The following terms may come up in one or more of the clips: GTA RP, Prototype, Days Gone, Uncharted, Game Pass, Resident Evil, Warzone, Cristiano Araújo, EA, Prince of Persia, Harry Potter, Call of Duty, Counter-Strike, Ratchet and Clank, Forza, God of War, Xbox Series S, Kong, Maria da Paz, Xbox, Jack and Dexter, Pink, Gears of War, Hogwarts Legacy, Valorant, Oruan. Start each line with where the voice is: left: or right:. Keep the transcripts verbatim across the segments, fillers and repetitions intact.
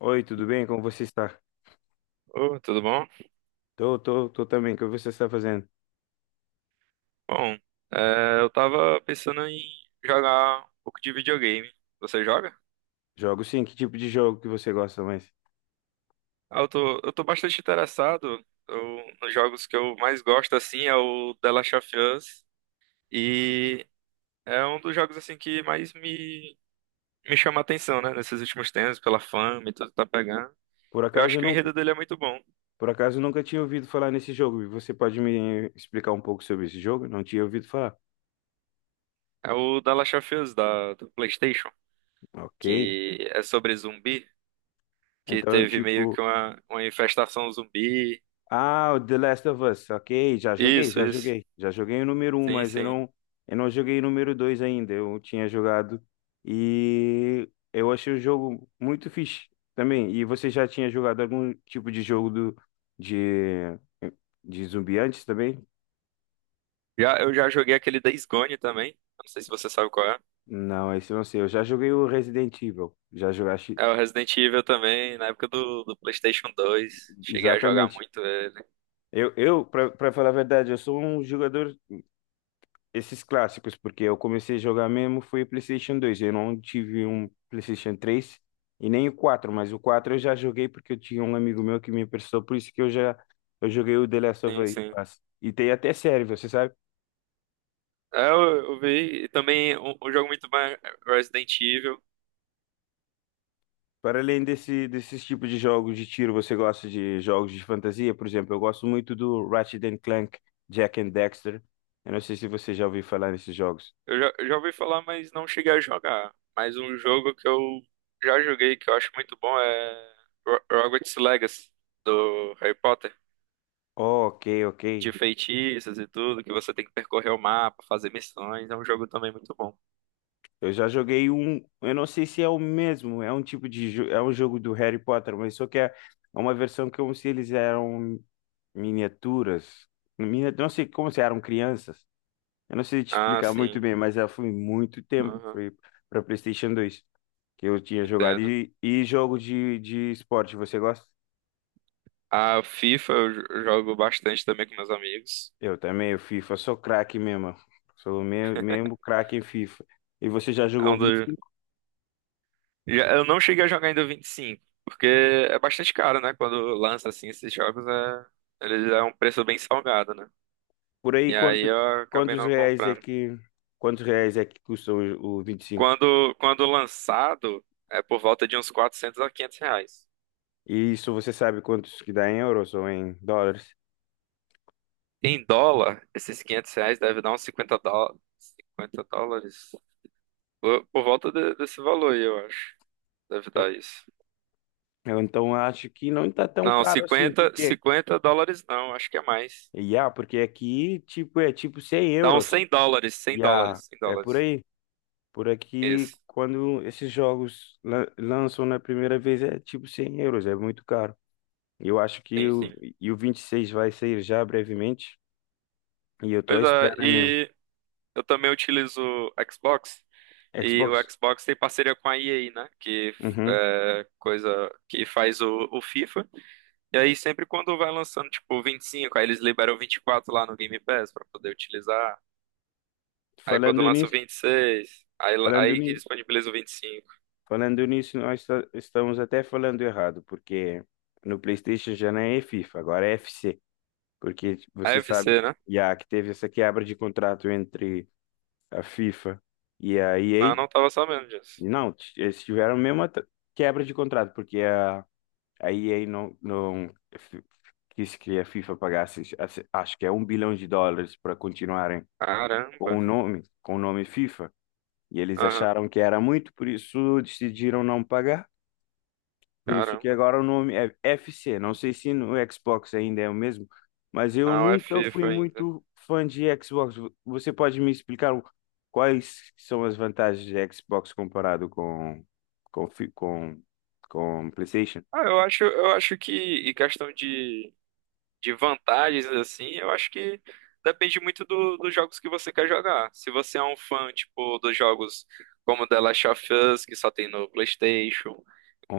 left: Oi, tudo bem? Como você está?
right: Ô, tudo bom?
left: Tô, tô, tô também. O que você está fazendo?
right: Bom, é, eu tava pensando em jogar um pouco de videogame. Você joga?
left: Jogo sim. Que tipo de jogo que você gosta mais?
right: Ah, eu tô, eu tô bastante interessado. Eu, nos jogos que eu mais gosto, assim, é o The Last of Us. E é um dos jogos, assim, que mais me, me chama a atenção, né? Nesses últimos tempos, pela fama e tudo que tá pegando.
left: Por
right: Eu
left: acaso
right: acho
left: eu
right: que o
left: nunca,
right: enredo dele é muito bom.
left: por acaso eu nunca tinha ouvido falar nesse jogo. Você pode me explicar um pouco sobre esse jogo? Não tinha ouvido falar.
right: É o The Last of Us, da, do PlayStation,
left: Ok.
right: que é sobre zumbi, que
left: Então,
right: teve meio
left: tipo,
right: que uma, uma infestação zumbi.
left: ah, o The Last of Us, ok, já joguei,
right: Isso,
left: já
right: isso.
left: joguei. Já joguei o número um,
right: Sim,
left: mas eu
right: sim.
left: não, eu não joguei o número dois ainda. Eu tinha jogado e eu achei o jogo muito fixe também. E você já tinha jogado algum tipo de jogo do, de, de zumbi antes também?
right: Já, eu já joguei aquele Days Gone também. Não sei se você sabe qual é.
left: Não, esse eu não sei. Eu já joguei o Resident Evil. Já jogaste
right: É o Resident Evil também, na época do, do PlayStation dois. Cheguei a jogar
left: Exatamente.
right: muito ele.
left: Eu, eu para falar a verdade, eu sou um jogador esses clássicos, porque eu comecei a jogar mesmo foi o PlayStation dois. Eu não tive um PlayStation três e nem o quatro, mas o quatro eu já joguei porque eu tinha um amigo meu que me emprestou, por isso que eu já eu joguei o The Last of
right: Sim, sim.
left: Us. E tem até série, você sabe?
right: É, eu, eu vi. E também um, um jogo muito mais Resident Evil.
left: Para além desse, desses tipos de jogos de tiro, você gosta de jogos de fantasia? Por exemplo, eu gosto muito do Ratchet and Clank, Jack and Dexter. Eu não sei se você já ouviu falar nesses jogos.
right: Eu já, eu já ouvi falar, mas não cheguei a jogar. Mas um jogo que eu já joguei, que eu acho muito bom, é Ro- Hogwarts Legacy, do Harry Potter.
left: Oh, ok, ok.
right: De feitiços e tudo, que você tem que percorrer o mapa, fazer missões. É um jogo também muito bom.
left: Eu já joguei um, eu não sei se é o mesmo, é um tipo de, jo- é um jogo do Harry Potter, mas só que é uma versão como se eles eram miniaturas, Minia- não sei, como se eram crianças. Eu não sei te
right: Ah,
left: explicar muito
right: sim.
left: bem, mas já foi muito tempo,
right: Aham,
left: foi para PlayStation dois que eu tinha jogado.
right: entendo.
left: E, e jogo de, de esporte, você gosta?
right: A FIFA eu jo- eu jogo bastante também com meus amigos.
left: Eu também, o FIFA, sou craque mesmo, sou me- mesmo craque em FIFA. E você já
right: É
left: jogou
right: um
left: vinte?
right: dos... já- Eu não cheguei a jogar ainda o vinte e cinco, porque é bastante caro, né? Quando lança assim esses jogos, é... ele é um preço bem salgado, né?
left: Por aí,
right: E aí
left: quanto,
right: eu acabei
left: quantos
right: não
left: reais é
right: comprando.
left: que, quantos reais é que custam o, o vinte e cinco?
right: Quando, quando lançado, é por volta de uns quatrocentos a quinhentos reais.
left: E cinco? E isso você sabe quantos que dá em euros ou em dólares?
right: Em dólar, esses quinhentos reais deve dar uns cinquenta dó... cinquenta dólares. Por, por volta de- desse valor aí, eu acho. Deve
left: Eu,
right: dar isso.
left: eu então acho que não está tão
right: Não,
left: caro assim,
right: cinquenta,
left: porque,
right: cinquenta dólares não, acho que é mais.
left: yeah, porque aqui, tipo, é tipo cem
right: Dá uns
left: euros.
right: cem dólares, cem
left: Yeah,
right: dólares, cem
left: é por
right: dólares.
left: aí. Por aqui,
right: Isso,
left: quando esses jogos lan- lançam na primeira vez, é tipo cem euros, é muito caro. Eu acho que
right: sim,
left: o,
right: sim.
left: e o vinte e seis vai sair já brevemente, e eu tô à
right: Pois é,
left: espera mesmo.
right: e eu também utilizo o Xbox, e o
left: Xbox?
right: Xbox tem parceria com a E A, né? Que
left: Uhum.
right: é coisa que faz o, o FIFA. E aí sempre quando vai lançando, tipo, vinte e cinco, aí eles liberam vinte e quatro lá no Game Pass pra poder utilizar. Aí quando
left: Falando
right: lança o
left: nisso,
right: vinte e seis, aí,
left: falando
right: aí que
left: nisso,
right: disponibiliza o vinte e cinco.
left: falando nisso, nós esta- estamos até falando errado, porque no PlayStation já não é FIFA, agora é F C, porque
right: É
left: você sabe,
right: F C, né?
left: já que teve essa quebra de contrato entre a FIFA e a
right: Ah,
left: E A.
right: não tava sabendo disso.
left: Não, t- eles tiveram a mesma t- quebra de contrato, porque a, a E A não, não f- quis que a FIFA pagasse, acho que é um bilhão de dólares para continuarem
right: Caramba.
left: com o nome, com o nome FIFA. E eles acharam que era muito, por isso decidiram não pagar. Por isso que
right: Caramba,
left: agora o nome é F C. Não sei se no Xbox ainda é o mesmo, mas eu
right: não é
left: nunca fui
right: FIFA ainda.
left: muito fã de Xbox. Vo- Você pode me explicar o- quais são as vantagens de Xbox comparado com com fi- com, com PlayStation?
right: Ah, eu acho, eu acho que, em questão de, de vantagens, assim, eu acho que depende muito do, dos jogos que você quer jogar. Se você é um fã, tipo, dos jogos como The Last of Us, que só tem no PlayStation,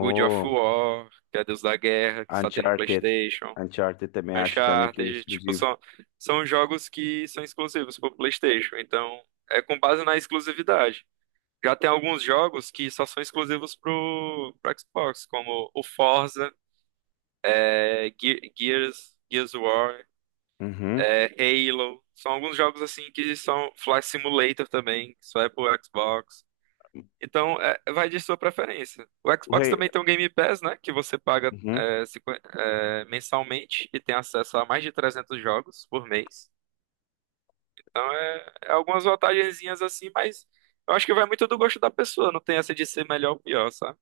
right: God of War, que é Deus da Guerra, que só tem no
left: Uncharted.
right: PlayStation,
left: Uncharted também, acho também que é
right: Uncharted, tipo,
left: exclusivo.
right: são, são jogos que são exclusivos pro PlayStation. Então, é com base na exclusividade. Já tem alguns jogos que só são exclusivos pro, pro Xbox, como o Forza, é, Ge- Gears, Gears of War,
left: Uhum.
right: é, Halo. São alguns jogos assim que são Flight Simulator também, que só é pro Xbox. Então, é, vai de sua preferência. O
left: O
right: Xbox
left: rei,
right: também tem o Game Pass, né? Que você paga
left: uhum.
right: é, cinquenta é, mensalmente e tem acesso a mais de trezentos jogos por mês. Então, é, é algumas vantagenzinhas assim, mas eu acho que vai muito do gosto da pessoa. Não tem essa de ser melhor ou pior, sabe?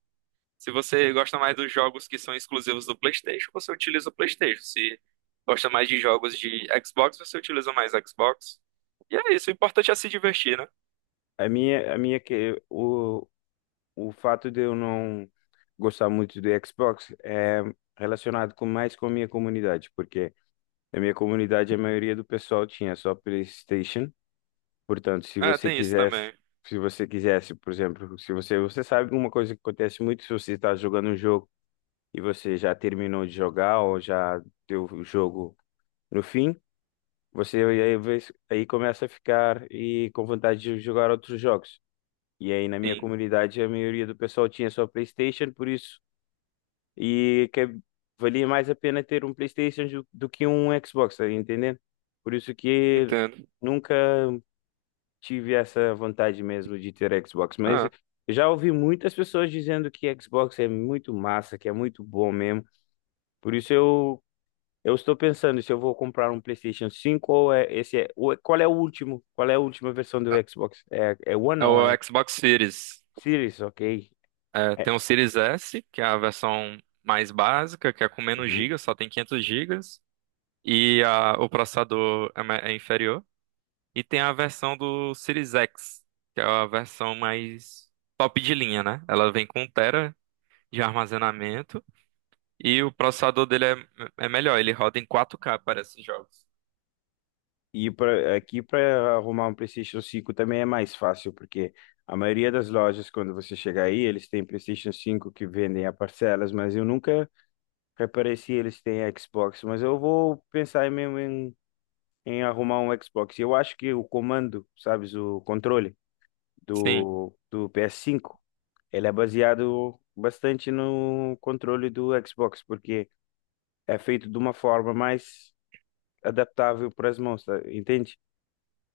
right: Se você gosta mais dos jogos que são exclusivos do PlayStation, você utiliza o PlayStation. Se gosta mais de jogos de Xbox, você utiliza mais Xbox. E é isso, o importante é se divertir, né?
left: A minha, a minha que o o fato de eu não gostar muito do Xbox é relacionado com mais com a minha comunidade, porque na minha comunidade a maioria do pessoal tinha só PlayStation. Portanto, se
right: Ah,
left: você
right: tem isso
left: quisesse,
right: também.
left: se você quisesse, por exemplo, se você, você sabe, uma coisa que acontece muito se você está jogando um jogo e você já terminou de jogar ou já deu o jogo no fim, você aí, aí começa a ficar e com vontade de jogar outros jogos. E aí, na minha
right: Sim,
left: comunidade, a maioria do pessoal tinha só PlayStation, por isso e que valia mais a pena ter um PlayStation do, do que um Xbox, tá entendendo? Por isso que
right: entendo.
left: nunca tive essa vontade mesmo de ter Xbox, mas
right: Ah,
left: eu já ouvi muitas pessoas dizendo que Xbox é muito massa, que é muito bom mesmo. Por isso eu eu estou pensando se eu vou comprar um PlayStation cinco ou é esse é, o- qual é o último? Qual é a última versão do Xbox? É, é One
right: é
left: ou
right: o
left: é
right: Xbox Series.
left: Series, ok?
right: É,
left: É.
right: tem o Series S, que é a versão mais básica, que é com menos
left: Hum.
right: gigas, só tem quinhentos gigas. E a- o processador é, ma- é inferior. E tem a versão do Series X, que é a versão mais top de linha, né? Ela vem com um tera de armazenamento e o processador dele é, é melhor, ele roda em quatro K para esses jogos.
left: E pra, aqui para arrumar um PlayStation cinco também é mais fácil, porque a maioria das lojas, quando você chegar aí, eles têm PlayStation cinco que vendem a parcelas, mas eu nunca reparei se eles têm Xbox. Mas eu vou pensar mesmo em, em arrumar um Xbox. Eu acho que o comando, sabes, o controle
right: Sim.
left: do, do ps cinco ele é baseado bastante no controle do Xbox, porque é feito de uma forma mais adaptável para as mãos, tá? Entende?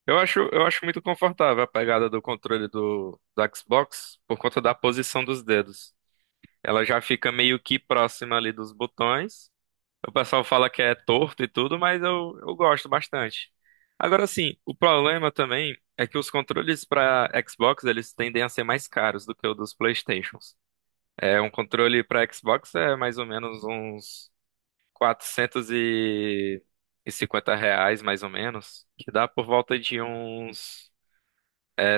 right: Eu acho, eu acho muito confortável a pegada do controle do, do Xbox por conta da posição dos dedos. Ela já fica meio que próxima ali dos botões. O pessoal fala que é torto e tudo, mas eu, eu gosto bastante. Agora sim, o problema também é que os controles para Xbox eles tendem a ser mais caros do que o dos PlayStations. É, um controle para Xbox é mais ou menos uns quatrocentos e cinquenta reais, mais ou menos, que dá por volta de uns é,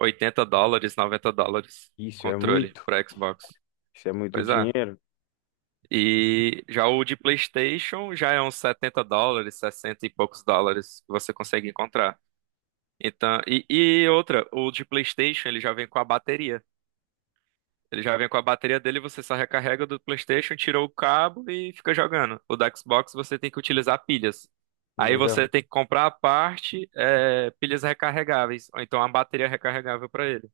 right: oitenta dólares, noventa dólares,
left: Isso é
right: controle
left: muito,
right: para Xbox.
left: isso é muito
right: Pois é.
left: dinheiro.
right: E já o de PlayStation já é uns setenta dólares, sessenta e poucos dólares que você consegue encontrar. Então, e, e outra, o de PlayStation ele já vem com a bateria. Ele já vem com a bateria dele, você só recarrega do PlayStation, tira o cabo e fica jogando. O da Xbox você tem que utilizar pilhas. Aí
left: Legal.
right: você tem que comprar a parte, é, pilhas recarregáveis, ou então a bateria recarregável para ele.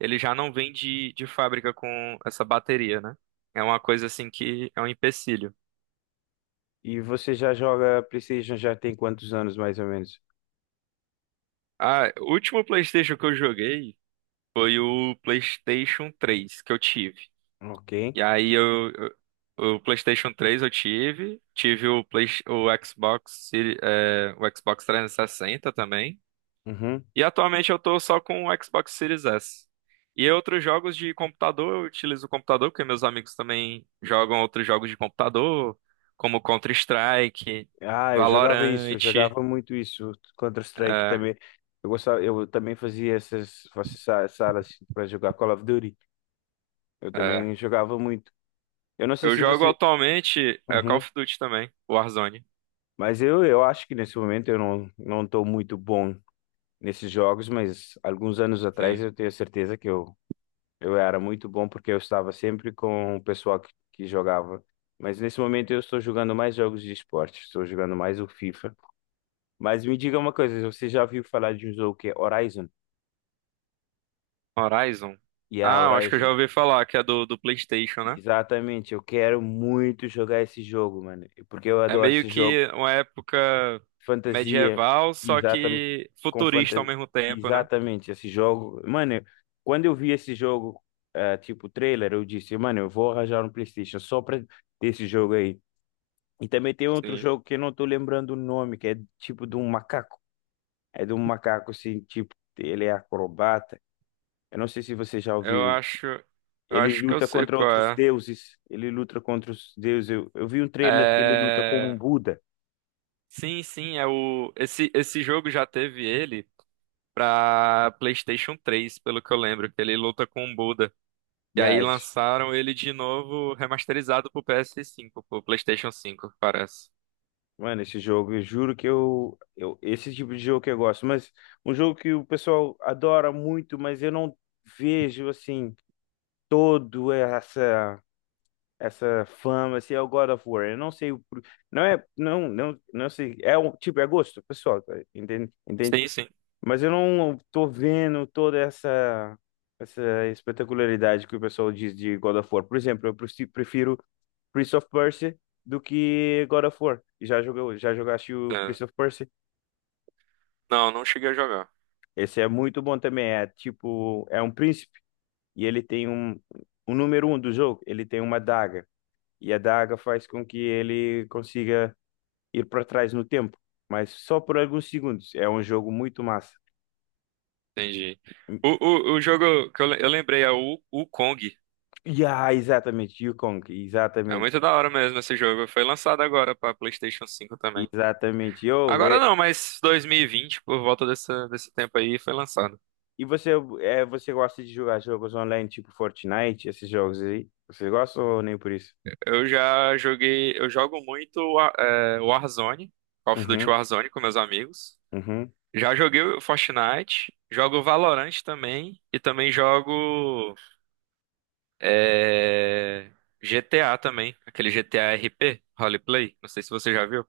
right: Ele já não vem de, de fábrica com essa bateria, né? É uma coisa assim que é um empecilho.
left: E você já joga PlayStation já tem quantos anos, mais ou menos?
right: Ah, o último PlayStation que eu joguei foi o PlayStation três que eu tive.
left: Ok.
right: E aí eu, eu- o PlayStation três eu tive, tive o, Play, o Xbox, Seri- é, o Xbox trezentos e sessenta também.
left: Uhum.
right: E atualmente eu tô só com o Xbox Series S. E outros jogos de computador, eu utilizo o computador porque meus amigos também jogam outros jogos de computador, como Counter-Strike,
left: Ah, eu jogava isso, eu
right: Valorant.
left: jogava muito isso, Counter-Strike
right: É,
left: também. Eu gostava, eu também fazia essas, essas sa- salas para jogar Call of Duty. Eu também
right: é.
left: jogava muito. Eu não sei
right: Eu
left: se
right: jogo
left: você.
right: atualmente é, Call
left: Uhum.
right: of Duty também, Warzone.
left: Mas eu, eu acho que nesse momento eu não, não estou muito bom nesses jogos, mas alguns anos atrás
right: Sim.
left: eu tenho certeza que eu Eu era muito bom porque eu estava sempre com o pessoal que, que jogava. Mas nesse momento eu estou jogando mais jogos de esporte, estou jogando mais o FIFA. Mas me diga uma coisa, você já ouviu falar de um jogo que é Horizon?
right: Horizon.
left: Yeah,
right: Ah, eu acho que eu já
left: Horizon.
right: ouvi falar que é do, do PlayStation, né?
left: Exatamente, eu quero muito jogar esse jogo, mano, porque eu
right: É
left: adoro
right: meio
left: esse jogo.
right: que uma época
left: Fantasia,
right: medieval, só
left: exatamente,
right: que
left: com
right: futurista ao
left: fantasia,
right: mesmo tempo, né?
left: exatamente esse jogo. Mano, quando eu vi esse jogo, ah, tipo trailer, eu disse, mano, eu vou arranjar um PlayStation só para esse jogo aí. E também tem outro
right: Sim.
left: jogo que eu não tô lembrando o nome, que é tipo de um macaco. É de um macaco assim, tipo, ele é acrobata. Eu não sei se você já
right: Eu
left: ouviu.
right: acho, eu
left: Ele
right: acho que eu
left: luta
right: sei
left: contra
right: qual
left: outros
right: é.
left: deuses. Ele luta contra os deuses. Eu, eu vi um trailer que ele luta com um
right: É,
left: Buda.
right: sim, sim, é o esse esse jogo já teve ele pra PlayStation três, pelo que eu lembro, que ele luta com o Buda. E
left: E
right: aí
left: as,
right: lançaram ele de novo remasterizado pro P S cinco, pro PlayStation cinco, parece.
left: mano, esse jogo, eu juro que eu, eu. Esse tipo de jogo que eu gosto. Mas um jogo que o pessoal adora muito, mas eu não vejo assim, todo essa. essa fama, se é o God of War. Eu não sei o. por- Não é. Não, não, não sei. É um tipo, é gosto pessoal, tá? Entende? Entende?
right: Sim, sim.
left: Mas eu não tô vendo toda essa, essa espetacularidade que o pessoal diz de God of War. Por exemplo, eu preci- prefiro Prince of Persia do que God of War. Já jogou, já jogaste o Prince
right: É.
left: of Persia?
right: Não, não cheguei a jogar.
left: Esse é muito bom também. É tipo, é um príncipe e ele tem um, o número um do jogo. Ele tem uma daga e a daga faz com que ele consiga ir para trás no tempo, mas só por alguns segundos. É um jogo muito massa.
right: Entendi. O, o, o jogo que eu, le- eu lembrei é o, o Kong.
left: Yeah, exatamente, Yukong,
right: É muito
left: exatamente,
right: da hora mesmo esse jogo. Foi lançado agora pra PlayStation cinco também.
left: exatamente. Oh,
right: Agora
left: é-
right: não, mas dois mil e vinte por volta dessa, desse tempo aí, foi lançado.
left: e você, é, você gosta de jogar jogos online tipo Fortnite, esses jogos aí? Você gosta ou nem por isso?
right: Eu já joguei, eu jogo muito Wa- é, Warzone, Call of Duty
left: Uhum,
right: Warzone com meus amigos.
left: uhum.
right: Já joguei o Fortnite, jogo Valorant também e também jogo é, G T A também, aquele G T A R P, Roleplay. Não sei se você já viu.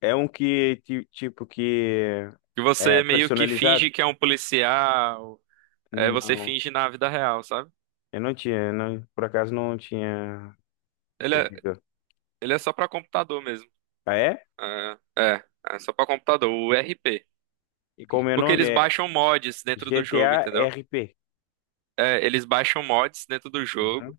left: É um que, ti- tipo, que
right: Que
left: é
right: você meio que
left: personalizado?
right: finge que é um policial, é, você
left: Não,
right: finge na vida real, sabe?
left: eu não tinha, não, por acaso não tinha
right: Ele é,
left: ouvido.
right: ele é só pra computador mesmo.
left: Ah, é?
right: É, é, é só pra computador, o R P.
left: E como é o
right: Porque
left: nome?
right: eles
left: É
right: baixam mods dentro do jogo,
left: G T A
right: entendeu?
left: R P.
right: É, eles baixam mods dentro do jogo,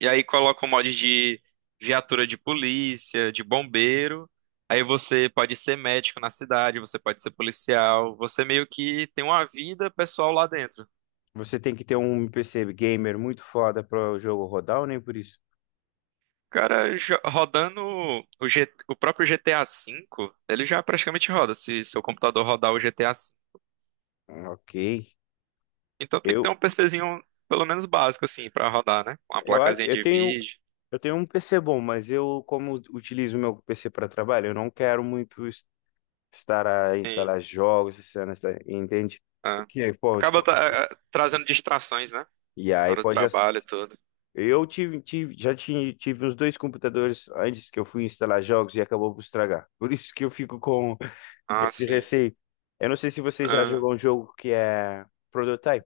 right: e aí colocam mods de viatura de polícia, de bombeiro. Aí você pode ser médico na cidade, você pode ser policial, você meio que tem uma vida pessoal lá dentro.
left: Você tem que ter um P C gamer muito foda para o jogo rodar ou nem por isso?
right: Cara, jo- rodando o, G- o próprio G T A V, ele já praticamente roda, se seu computador rodar o G T A V.
left: Ok.
right: Então tem que ter
left: Eu,
right: um PCzinho, pelo menos básico, assim, pra rodar, né? Uma
left: eu, a-
right: placazinha
left: eu
right: de
left: tenho,
right: vídeo.
left: eu tenho um P C bom, mas eu, como utilizo meu P C para trabalho, eu não quero muito es- estar a
right: Sim,
left: instalar jogos, essas cenas, tá? Entende?
right: é.
left: Porque, pô, de
right: Acaba
left: qualquer.
right: tra- eh, trazendo distrações, né?
left: E
right: Na
left: aí
right: hora do
left: pode. as-
right: trabalho e tudo.
left: Eu tive, tive, já tive tive uns dois computadores antes que eu fui instalar jogos e acabou por estragar. Por isso que eu fico com
right: Ah,
left: esse
right: sim.
left: receio. Eu não sei se você já
right: Ah,
left: jogou um jogo que é Prototype.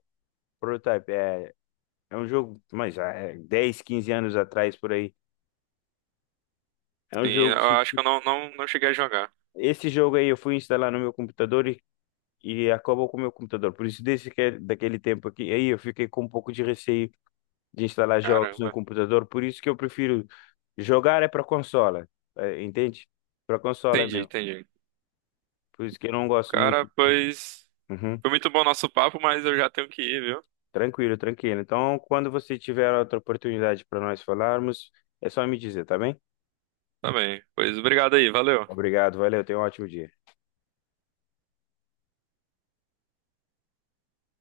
left: Prototype, é, é um jogo, mas já é dez, quinze anos atrás por aí. É um
right: sim,
left: jogo.
right: eu
left: se-
right: acho que eu não, não, não cheguei a jogar.
left: Esse jogo aí eu fui instalar no meu computador e, e acabou com o meu computador. Por isso, desde que, daquele tempo aqui, aí eu fiquei com um pouco de receio de instalar jogos no
right: Caramba.
left: computador. Por isso que eu prefiro jogar é para consola, é, entende? Para consola
right: Entendi,
left: mesmo.
right: entendi.
left: Por isso que eu não gosto
right: Cara,
left: muito. de-
right: pois.
left: Uhum.
right: Foi muito bom nosso papo, mas eu já tenho que ir, viu?
left: Tranquilo, tranquilo. Então, quando você tiver outra oportunidade para nós falarmos, é só me dizer, tá bem?
right: Tá bem. Pois obrigado aí, valeu.
left: Obrigado, valeu, tenha um ótimo dia.